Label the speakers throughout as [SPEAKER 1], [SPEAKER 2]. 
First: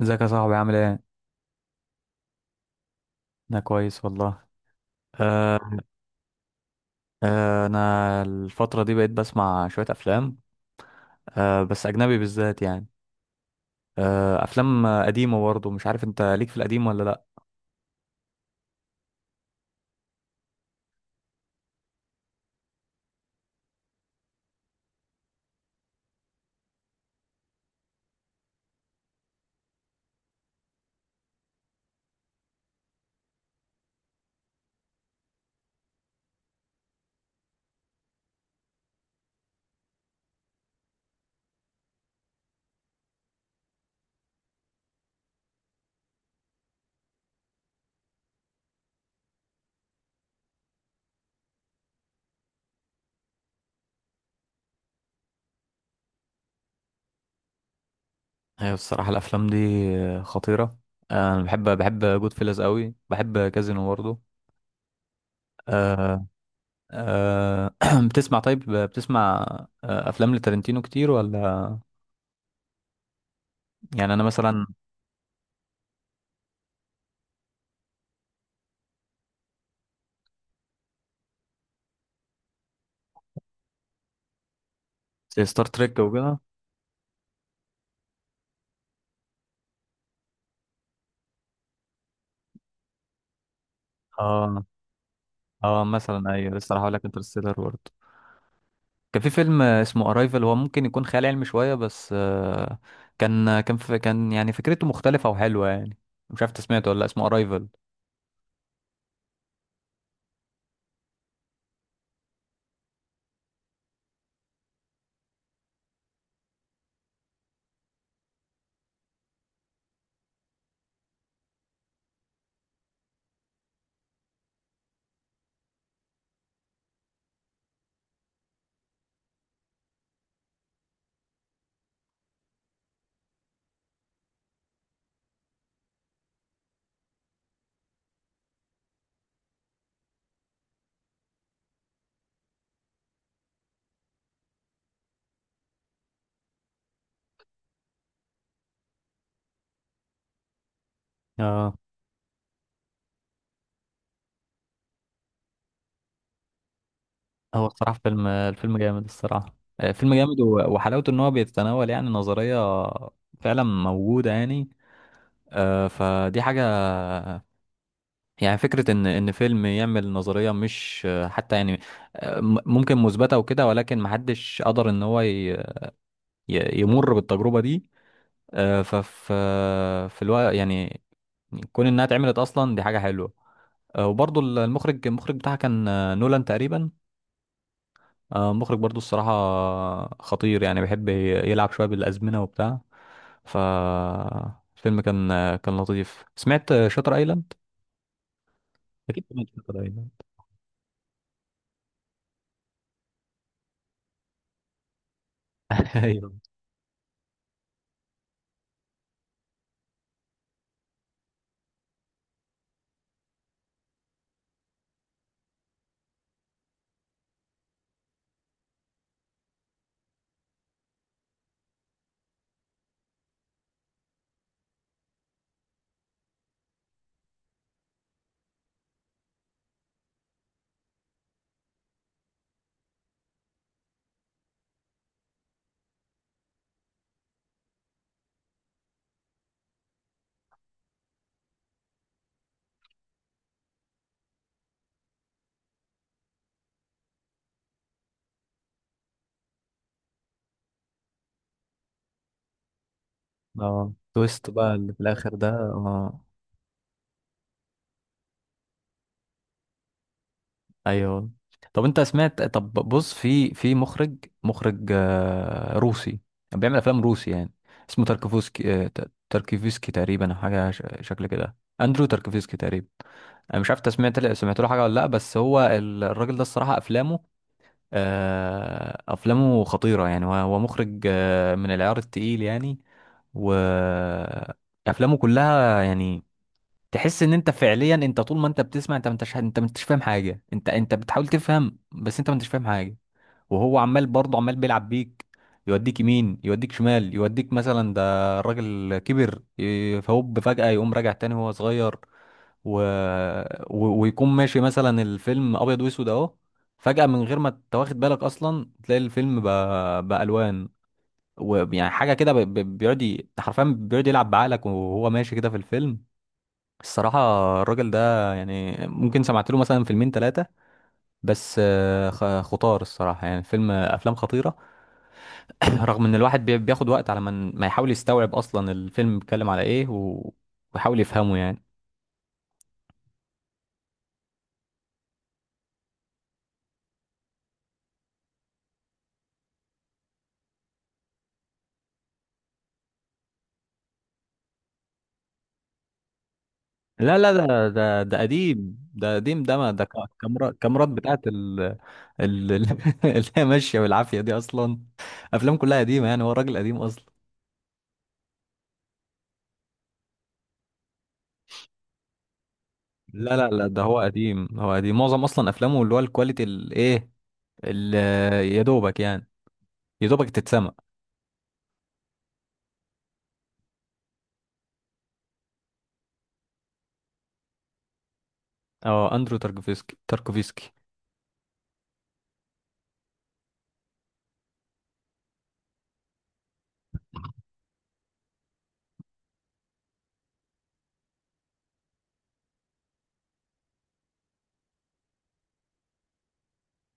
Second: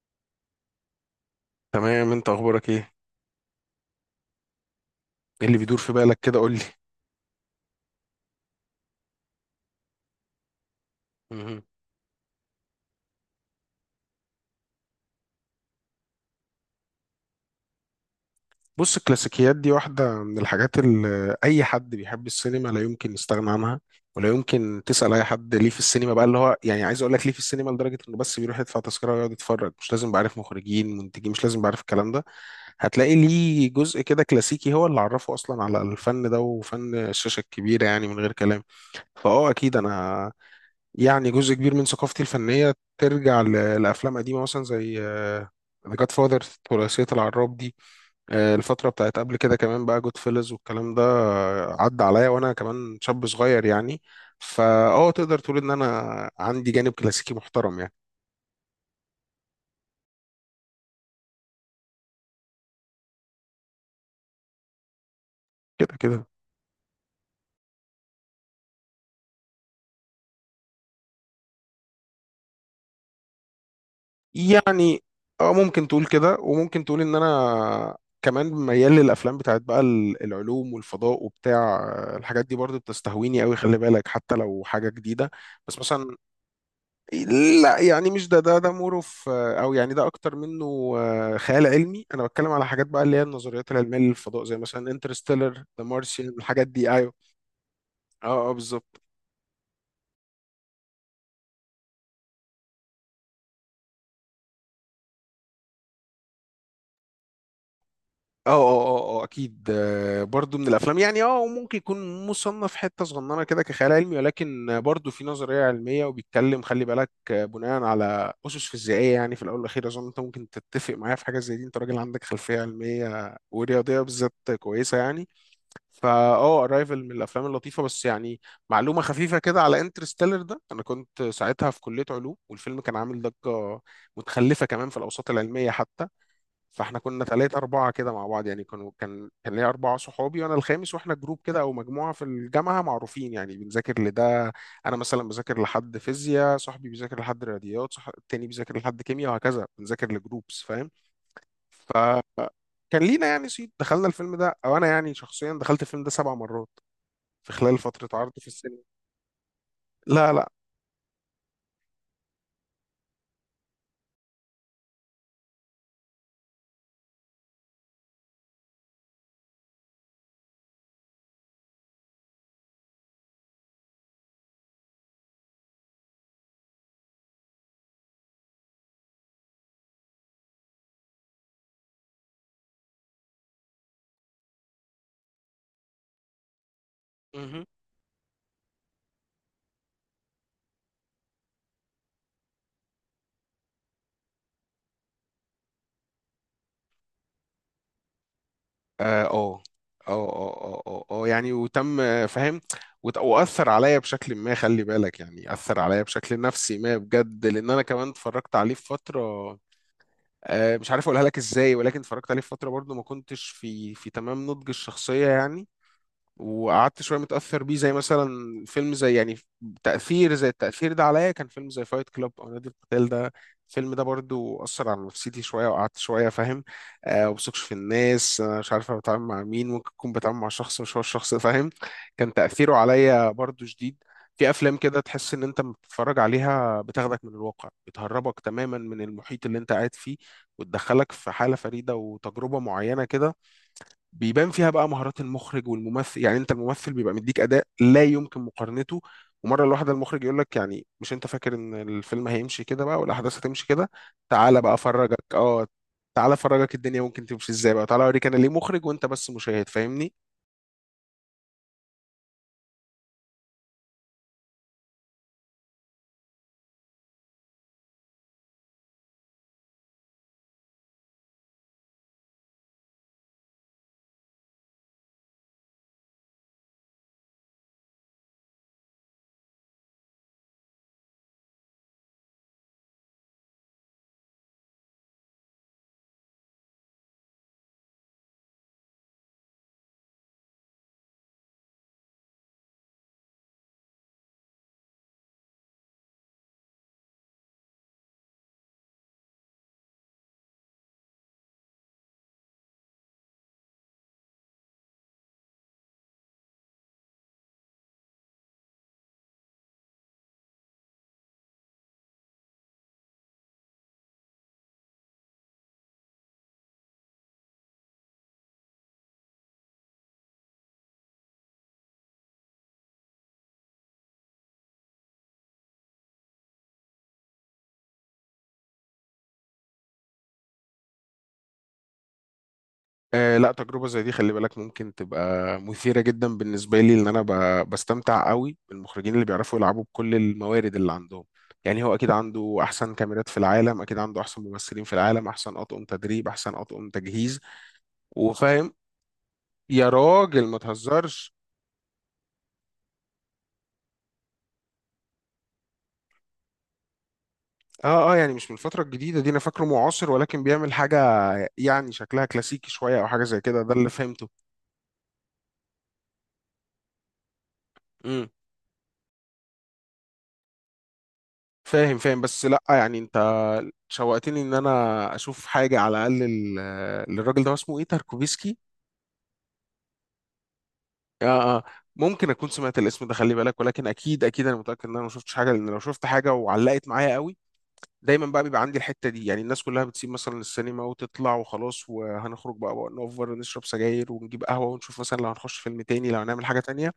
[SPEAKER 1] ازيك يا صاحبي عامل ايه؟
[SPEAKER 2] تمام، انت اخبارك ايه؟
[SPEAKER 1] انا كويس والله.
[SPEAKER 2] ايه اللي
[SPEAKER 1] آه
[SPEAKER 2] بيدور في بالك كده؟ قول لي.
[SPEAKER 1] انا الفترة دي بقيت بسمع شوية افلام.
[SPEAKER 2] مهم.
[SPEAKER 1] بس اجنبي بالذات يعني. افلام قديمة برضه، مش عارف انت ليك في القديم ولا لا؟
[SPEAKER 2] بص، الكلاسيكيات دي واحدة من الحاجات اللي أي حد بيحب السينما لا يمكن يستغنى عنها، ولا يمكن تسأل أي حد ليه في السينما بقى اللي هو يعني عايز أقول لك ليه في السينما لدرجة إنه بس بيروح يدفع تذكرة ويقعد يتفرج، مش لازم بعرف مخرجين منتجين، مش لازم بعرف الكلام ده. هتلاقي ليه جزء كده كلاسيكي هو اللي عرفه أصلا على الفن ده وفن الشاشة الكبيرة، يعني من غير كلام. فأه أكيد أنا يعني جزء كبير من ثقافتي الفنية ترجع لأفلام قديمة، مثلا زي ذا جاد فاذر، ثلاثية العراب دي. الفترة بتاعت قبل كده كمان بقى جود فيلز والكلام ده، آه، عدى عليا وأنا كمان شاب صغير يعني. فا اه تقدر تقول إن أنا عندي جانب كلاسيكي محترم يعني.
[SPEAKER 1] هي الصراحة الافلام دي خطيرة. انا بحب جود فيلز قوي، بحب كازينو برضه.
[SPEAKER 2] كده
[SPEAKER 1] آه
[SPEAKER 2] كده.
[SPEAKER 1] آه بتسمع؟ طيب، بتسمع افلام لتارنتينو كتير ولا؟ يعني انا مثلا
[SPEAKER 2] يعني اه ممكن تقول كده، وممكن تقول إن أنا كمان ميال للأفلام بتاعت بقى العلوم والفضاء وبتاع. الحاجات دي برضو بتستهويني قوي، خلي بالك، حتى لو حاجة جديدة.
[SPEAKER 1] زي ستار
[SPEAKER 2] بس
[SPEAKER 1] تريك
[SPEAKER 2] مثلا
[SPEAKER 1] وكده.
[SPEAKER 2] لا يعني مش ده مور اوف او يعني ده اكتر منه. خيال علمي، انا بتكلم على حاجات بقى اللي هي النظريات العلميه للفضاء، زي
[SPEAKER 1] اه
[SPEAKER 2] مثلا انترستيلر،
[SPEAKER 1] اه،
[SPEAKER 2] ذا
[SPEAKER 1] مثلا
[SPEAKER 2] مارسيان،
[SPEAKER 1] ايوه،
[SPEAKER 2] الحاجات
[SPEAKER 1] لسه راح
[SPEAKER 2] دي.
[SPEAKER 1] اقول لك
[SPEAKER 2] ايوه.
[SPEAKER 1] انترستيلر برضه.
[SPEAKER 2] اه اه بالظبط.
[SPEAKER 1] كان في فيلم اسمه ارايفل، هو ممكن يكون خيال علمي شويه بس، كان يعني فكرته مختلفه وحلوه يعني. مش عارف انت سمعته ولا لأ، اسمه ارايفل.
[SPEAKER 2] اه اكيد. برضو من الافلام يعني. اه وممكن يكون مصنف حته صغننه كده كخيال علمي، ولكن برضو في نظريه علميه وبيتكلم، خلي بالك، بناء على اسس فيزيائيه. يعني في الاول والاخير اظن انت ممكن تتفق معايا في حاجه زي دي، انت راجل عندك خلفيه علميه ورياضيه بالذات كويسه يعني. فا اه ارايفل من الافلام اللطيفه بس يعني. معلومه خفيفه كده على انترستيلر ده، انا كنت ساعتها في كليه علوم، والفيلم كان عامل ضجه متخلفه كمان في الاوساط العلميه حتى. فاحنا كنا ثلاثة أربعة كده مع بعض، يعني كان ليا أربعة صحابي وأنا الخامس، وإحنا جروب كده أو مجموعة في الجامعة معروفين يعني بنذاكر لده. أنا مثلا بذاكر لحد فيزياء، صاحبي بيذاكر لحد رياضيات، صح، التاني بيذاكر لحد كيمياء، وهكذا، بنذاكر لجروبس، فاهم؟
[SPEAKER 1] اه.
[SPEAKER 2] ف كان لينا يعني صيت. دخلنا الفيلم ده، او انا يعني شخصيا دخلت الفيلم ده سبع مرات في
[SPEAKER 1] هو
[SPEAKER 2] خلال
[SPEAKER 1] الصراحه،
[SPEAKER 2] فترة
[SPEAKER 1] فيلم
[SPEAKER 2] عرضه في السينما.
[SPEAKER 1] الفيلم جامد الصراحه. فيلم
[SPEAKER 2] لا
[SPEAKER 1] جامد،
[SPEAKER 2] لا.
[SPEAKER 1] و- وحلاوته ان هو بيتناول يعني نظريه فعلا موجوده يعني. فدي حاجه. يعني فكره ان فيلم يعمل نظريه مش حتى يعني ممكن مثبته وكده، ولكن محدش قدر ان هو يمر بالتجربه دي. آه، ففي في الوقت يعني، كون انها اتعملت اصلا دي حاجه حلوه. وبرضو المخرج بتاعها كان نولان تقريبا.
[SPEAKER 2] مهم.
[SPEAKER 1] مخرج برضو الصراحه خطير، يعني بيحب يلعب شويه بالازمنه وبتاع. ف الفيلم كان كان لطيف. سمعت شاتر ايلاند؟ اكيد
[SPEAKER 2] اه
[SPEAKER 1] سمعت
[SPEAKER 2] اه
[SPEAKER 1] شاتر ايلاند.
[SPEAKER 2] اه يعني وتم، فاهم. واثر عليا بشكل ما، خلي بالك، يعني اثر عليا
[SPEAKER 1] ايوه.
[SPEAKER 2] بشكل نفسي ما بجد، لان انا كمان اتفرجت عليه في فتره، مش عارف اقولها لك ازاي، ولكن اتفرجت عليه في فتره برضو ما كنتش في تمام نضج الشخصيه يعني. وقعدت شويه متاثر بيه، زي مثلا فيلم زي يعني، تاثير زي التاثير ده عليا كان فيلم زي فايت كلاب او نادي القتال ده. الفيلم ده برضو اثر على نفسيتي شويه وقعدت شويه، فاهم؟ آه، وبثقش في الناس، انا مش عارف أنا بتعامل مع مين، ممكن اكون بتعامل مع شخص مش هو الشخص، فاهم؟ كان تاثيره عليا برضو شديد. في افلام كده تحس ان انت لما بتتفرج عليها بتاخدك من الواقع، بتهربك تماما من المحيط اللي انت قاعد فيه، وتدخلك في حاله فريده وتجربه معينه كده، بيبان فيها بقى مهارات المخرج والممثل. يعني انت الممثل بيبقى مديك اداء لا يمكن مقارنته، ومره الواحده المخرج يقول لك يعني مش انت فاكر ان الفيلم هيمشي كده بقى والاحداث هتمشي كده،
[SPEAKER 1] اه، تويست
[SPEAKER 2] تعالى بقى
[SPEAKER 1] بقى اللي في
[SPEAKER 2] افرجك.
[SPEAKER 1] الاخر ده،
[SPEAKER 2] اه،
[SPEAKER 1] اه.
[SPEAKER 2] تعالى افرجك الدنيا ممكن تمشي ازاي بقى، تعالى اوريك انا ليه مخرج وانت بس مشاهد، فاهمني؟
[SPEAKER 1] ايوه. طب انت سمعت؟ طب بص، في مخرج، مخرج روسي، بيعمل افلام روسي يعني، اسمه تاركوفسكي. تاركوفسكي تقريبا، او حاجه شكل كده، اندرو تاركوفسكي تقريبا. انا مش عارف انت سمعت له حاجه ولا لا؟ بس هو الراجل ده، الصراحه افلامه افلامه خطيره يعني. هو مخرج من العيار التقيل يعني. و افلامه كلها يعني تحس ان انت فعليا، انت طول ما انت بتسمع، انت ما انتش فاهم حاجه. انت بتحاول تفهم بس انت ما انتش فاهم حاجه، وهو عمال برضه، عمال بيلعب بيك. يوديك يمين، يوديك شمال، يوديك مثلا. ده الراجل كبر فهوب فجأة يقوم راجع تاني وهو صغير، و... ويكون ماشي مثلا الفيلم ابيض واسود اهو، فجأة من غير ما تواخد بالك اصلا تلاقي الفيلم بقى بألوان. ويعني حاجة كده بيقعد حرفيا بيقعد يلعب بعقلك وهو ماشي كده في الفيلم الصراحة. الراجل ده يعني ممكن سمعت له مثلا فيلمين ثلاثة، بس خطار الصراحة يعني. أفلام خطيرة. رغم إن الواحد بياخد وقت على ما ما يحاول يستوعب أصلا الفيلم بيتكلم على إيه، ويحاول يفهمه يعني.
[SPEAKER 2] آه لا، تجربة زي دي خلي بالك ممكن تبقى مثيرة جدا بالنسبة لي، لأن أنا بستمتع قوي بالمخرجين اللي بيعرفوا يلعبوا بكل الموارد اللي عندهم. يعني هو أكيد عنده أحسن كاميرات في العالم، أكيد عنده أحسن ممثلين في العالم، أحسن أطقم تدريب، أحسن أطقم
[SPEAKER 1] لا لا،
[SPEAKER 2] تجهيز،
[SPEAKER 1] ده
[SPEAKER 2] وفاهم.
[SPEAKER 1] قديم، ده قديم، ده ما ده
[SPEAKER 2] يا راجل
[SPEAKER 1] كاميرا،
[SPEAKER 2] ما
[SPEAKER 1] كاميرات بتاعت
[SPEAKER 2] تهزرش.
[SPEAKER 1] ال- اللي هي ماشية بالعافية دي أصلا. أفلام كلها قديمة يعني، هو راجل قديم أصلا.
[SPEAKER 2] اه اه، يعني مش من الفترة الجديدة دي، أنا فاكره معاصر، ولكن بيعمل حاجة يعني شكلها كلاسيكي شوية أو حاجة
[SPEAKER 1] لا
[SPEAKER 2] زي
[SPEAKER 1] لا
[SPEAKER 2] كده،
[SPEAKER 1] لا،
[SPEAKER 2] ده
[SPEAKER 1] ده
[SPEAKER 2] اللي
[SPEAKER 1] هو
[SPEAKER 2] فهمته.
[SPEAKER 1] قديم، هو قديم معظم أصلا أفلامه. اللي هو الكواليتي الإيه، ال- يا دوبك يعني، يا دوبك تتسمع.
[SPEAKER 2] فاهم فاهم. بس لا يعني انت شوقتني ان انا اشوف حاجه على الاقل للراجل ده، هو اسمه ايه، تاركوفسكي.
[SPEAKER 1] اه، اندرو تاركوفسكي، تاركوفسكي.
[SPEAKER 2] اه اه. ممكن اكون سمعت الاسم ده، خلي بالك، ولكن اكيد اكيد انا متاكد ان انا ما شفتش حاجه، لان لو شفت حاجه وعلقت معايا قوي. دايما بقى بيبقى عندي الحته دي، يعني الناس كلها بتسيب مثلا السينما وتطلع وخلاص، وهنخرج بقى نوفر نشرب سجاير ونجيب قهوه، ونشوف مثلا لو هنخش فيلم تاني، لو هنعمل حاجه تانيه.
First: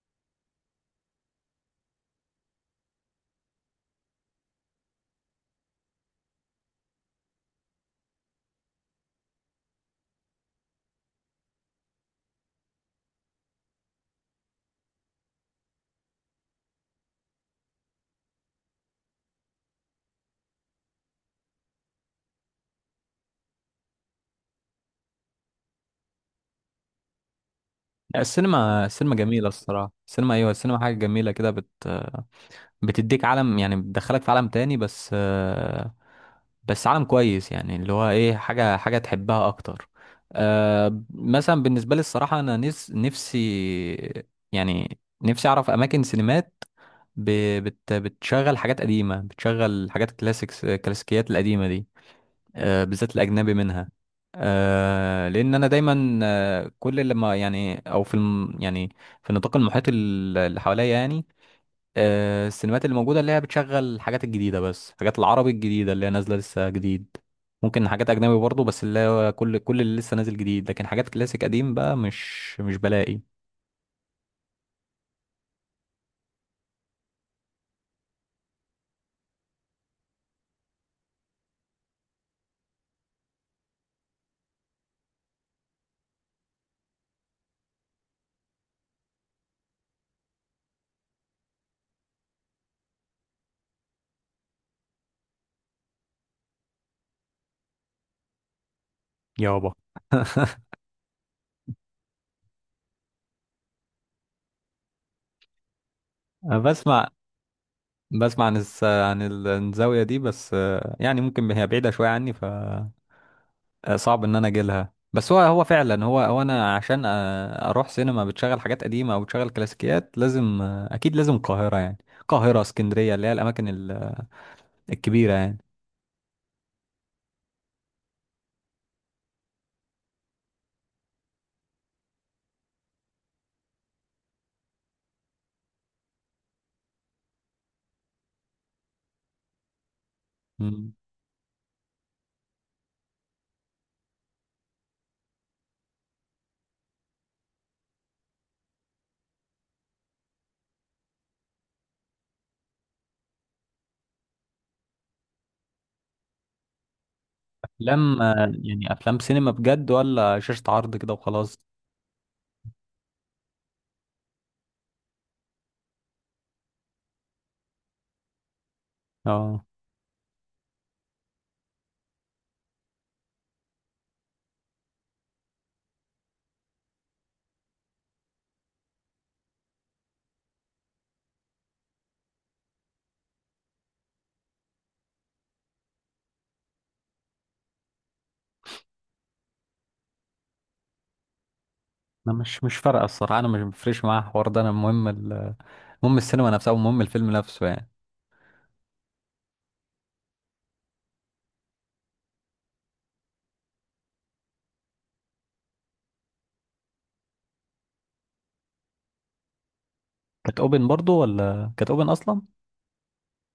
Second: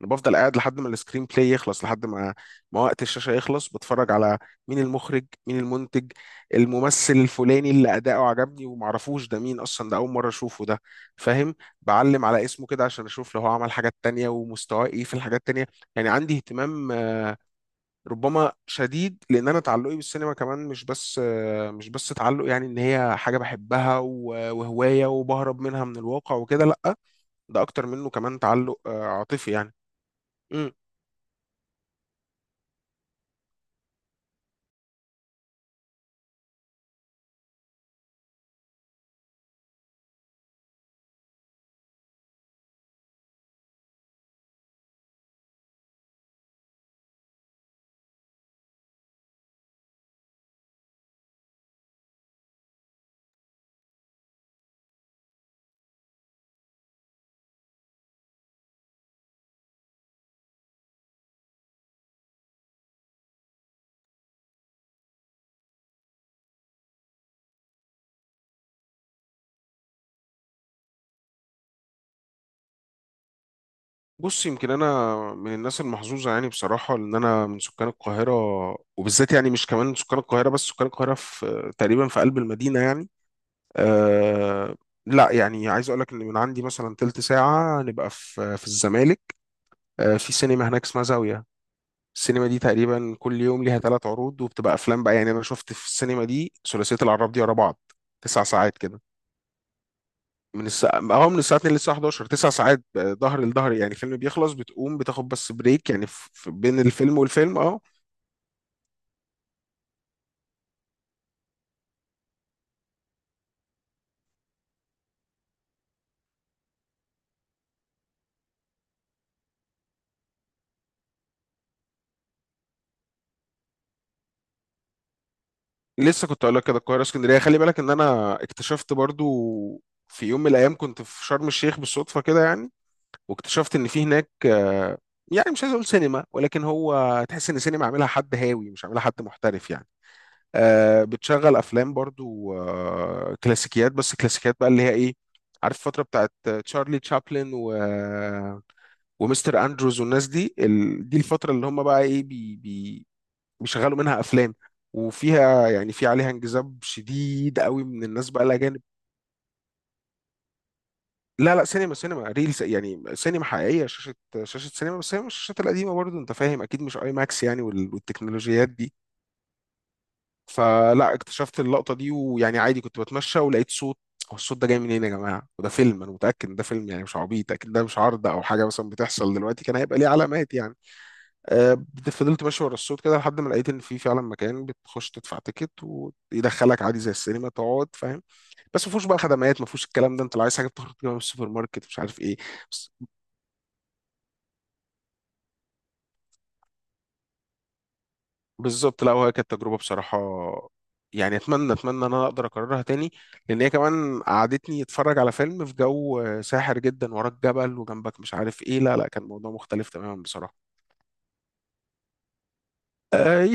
[SPEAKER 2] انا بفضل قاعد لحد ما السكرين بلاي يخلص، لحد ما وقت الشاشه يخلص، بتفرج على مين المخرج، مين المنتج، الممثل الفلاني اللي اداؤه عجبني ومعرفوش ده مين اصلا، ده اول مره اشوفه ده، فاهم؟ بعلم على اسمه كده عشان اشوف لو هو عمل حاجات تانية ومستواه ايه في الحاجات التانية. يعني عندي اهتمام ربما شديد، لان انا تعلقي بالسينما كمان مش بس مش بس تعلق يعني ان هي حاجه بحبها وهوايه وبهرب منها من الواقع وكده، لا، ده اكتر منه
[SPEAKER 1] لا،
[SPEAKER 2] كمان تعلق
[SPEAKER 1] السينما السينما جميلة
[SPEAKER 2] عاطفي يعني.
[SPEAKER 1] الصراحة. السينما، ايوه السينما حاجة جميلة كده. بتديك عالم يعني، بتدخلك في عالم تاني، بس بس عالم كويس يعني، اللي هو ايه، حاجة تحبها اكتر. مثلا بالنسبة لي الصراحة انا نفسي، يعني نفسي اعرف اماكن سينمات ب- بت بتشغل حاجات قديمة، بتشغل حاجات كلاسيكس، الكلاسيكيات القديمة دي، بالذات الأجنبي منها. لأن أنا دايما كل لما يعني، أو في يعني في النطاق المحيط اللي حواليا يعني، السينمات اللي موجودة اللي هي بتشغل الحاجات الجديدة، بس الحاجات العربي الجديدة اللي هي نازلة لسه جديد. ممكن حاجات أجنبي برضه، بس اللي هو كل اللي لسه نازل جديد، لكن حاجات كلاسيك قديم بقى مش بلاقي.
[SPEAKER 2] بص، يمكن انا من الناس المحظوظه يعني بصراحه، ان انا من سكان القاهره، وبالذات يعني مش كمان سكان القاهره بس، سكان القاهره في تقريبا في قلب المدينه يعني. أه لا يعني عايز اقول لك ان من عندي مثلا تلت ساعه نبقى في في الزمالك. أه، في سينما هناك اسمها زاويه. السينما دي تقريبا كل يوم ليها ثلاث عروض، وبتبقى افلام بقى. يعني انا شفت في السينما دي ثلاثيه العراب دي ورا بعض، تسع ساعات كده،
[SPEAKER 1] يابا.
[SPEAKER 2] من الساعة هو من الساعة 2 للساعة 11، تسع ساعات. ظهر لظهر يعني، الفيلم بيخلص بتقوم بتاخد بس بريك يعني في في
[SPEAKER 1] أنا
[SPEAKER 2] بين
[SPEAKER 1] بسمع،
[SPEAKER 2] الفيلم والفيلم. اه،
[SPEAKER 1] عن عن الزاوية دي، بس يعني ممكن هي بعيدة شوية عني. ف صعب ان انا اجي لها. بس هو فعلا، هو انا عشان اروح سينما بتشغل حاجات قديمه او بتشغل كلاسيكيات لازم اكيد لازم القاهره، يعني القاهره، اسكندريه، اللي هي الاماكن الكبيره يعني.
[SPEAKER 2] لسه كنت اقول لك كده، القاهرة اسكندرية، خلي بالك ان انا اكتشفت برضو في يوم من الايام كنت في شرم الشيخ بالصدفة كده يعني، واكتشفت ان في هناك، يعني مش عايز اقول سينما، ولكن هو تحس ان سينما عاملها حد هاوي مش عاملها حد محترف يعني.
[SPEAKER 1] مم.
[SPEAKER 2] بتشغل افلام برضو، كلاسيكيات، بس كلاسيكيات بقى اللي هي ايه، عارف، الفترة بتاعت تشارلي تشابلن و ومستر اندروز والناس دي، دي الفتره اللي هم بقى ايه بيشغلوا منها افلام، وفيها يعني في عليها انجذاب شديد قوي من
[SPEAKER 1] افلام،
[SPEAKER 2] الناس بقى الاجانب.
[SPEAKER 1] يعني افلام سينما بجد ولا شاشه عرض كده
[SPEAKER 2] لا
[SPEAKER 1] وخلاص؟
[SPEAKER 2] لا، سينما، سينما ريلز يعني، سينما حقيقيه، شاشه سينما، بس هي مش الشاشات القديمه برضه، انت فاهم، اكيد مش اي ماكس يعني والتكنولوجيات دي.
[SPEAKER 1] اه،
[SPEAKER 2] فلا اكتشفت اللقطه دي، ويعني عادي كنت بتمشى ولقيت صوت، هو الصوت ده جاي منين يا جماعه، وده فيلم انا متاكد ان ده فيلم يعني مش عبيط، اكيد ده مش عرض او حاجه مثلا بتحصل دلوقتي، كان هيبقى ليه علامات يعني. آه، فضلت ماشي ورا الصوت كده لحد ما لقيت ان في فعلا مكان بتخش تدفع تيكت ويدخلك عادي زي السينما تقعد، فاهم؟ بس ما فيهوش بقى خدمات، ما فيهوش الكلام ده، انت لو عايز حاجه بتخرج تجيبها من السوبر ماركت مش عارف
[SPEAKER 1] انا
[SPEAKER 2] ايه.
[SPEAKER 1] مش
[SPEAKER 2] بس-
[SPEAKER 1] فارقه الصراحه. انا مش مفرش معايا الحوار ده، انا المهم المهم السينما نفسها، ومهم الفيلم نفسه يعني.
[SPEAKER 2] بالظبط. لا، وهي كانت تجربه بصراحه، يعني اتمنى ان انا اقدر اكررها تاني، لان هي كمان قعدتني اتفرج على فيلم في جو ساحر جدا، وراك جبل وجنبك مش عارف ايه، لا لا كان موضوع مختلف تماما
[SPEAKER 1] كانت
[SPEAKER 2] بصراحه.
[SPEAKER 1] اوبن برضو ولا كانت اوبن اصلا؟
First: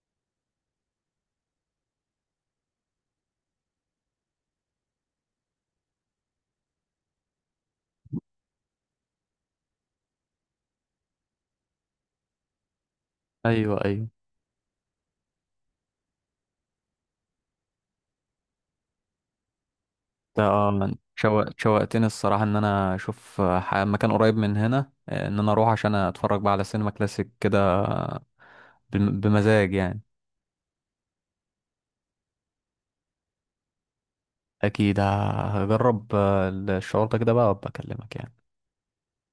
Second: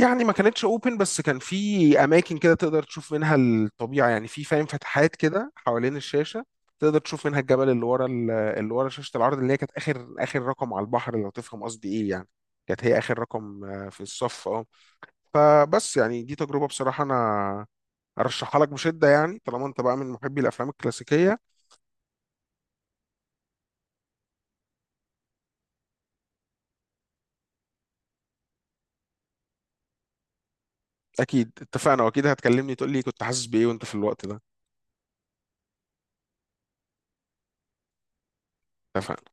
[SPEAKER 2] يعني ما كانتش اوبن، بس كان في اماكن كده تقدر تشوف منها الطبيعه يعني، في فاهم فتحات كده حوالين الشاشه، تقدر تشوف منها الجبل اللي ورا اللي ورا شاشه العرض، اللي هي كانت اخر رقم على البحر لو تفهم قصدي ايه يعني. كانت هي اخر رقم
[SPEAKER 1] ايوه
[SPEAKER 2] في
[SPEAKER 1] ايوه.
[SPEAKER 2] الصف. اه. فبس يعني دي تجربه بصراحه انا ارشحها لك بشده، يعني طالما انت بقى من محبي الافلام
[SPEAKER 1] اه،
[SPEAKER 2] الكلاسيكيه.
[SPEAKER 1] شوقتني الصراحة ان انا اشوف مكان قريب من هنا، ان انا اروح عشان اتفرج بقى على سينما كلاسيك كده، بمزاج يعني.
[SPEAKER 2] اكيد اتفقنا، واكيد هتكلمني تقول لي كنت حاسس بايه وانت في الوقت ده.
[SPEAKER 1] اكيد هجرب الشعور ده كده بقى، وابقى اكلمك يعني.
[SPEAKER 2] اتفقنا.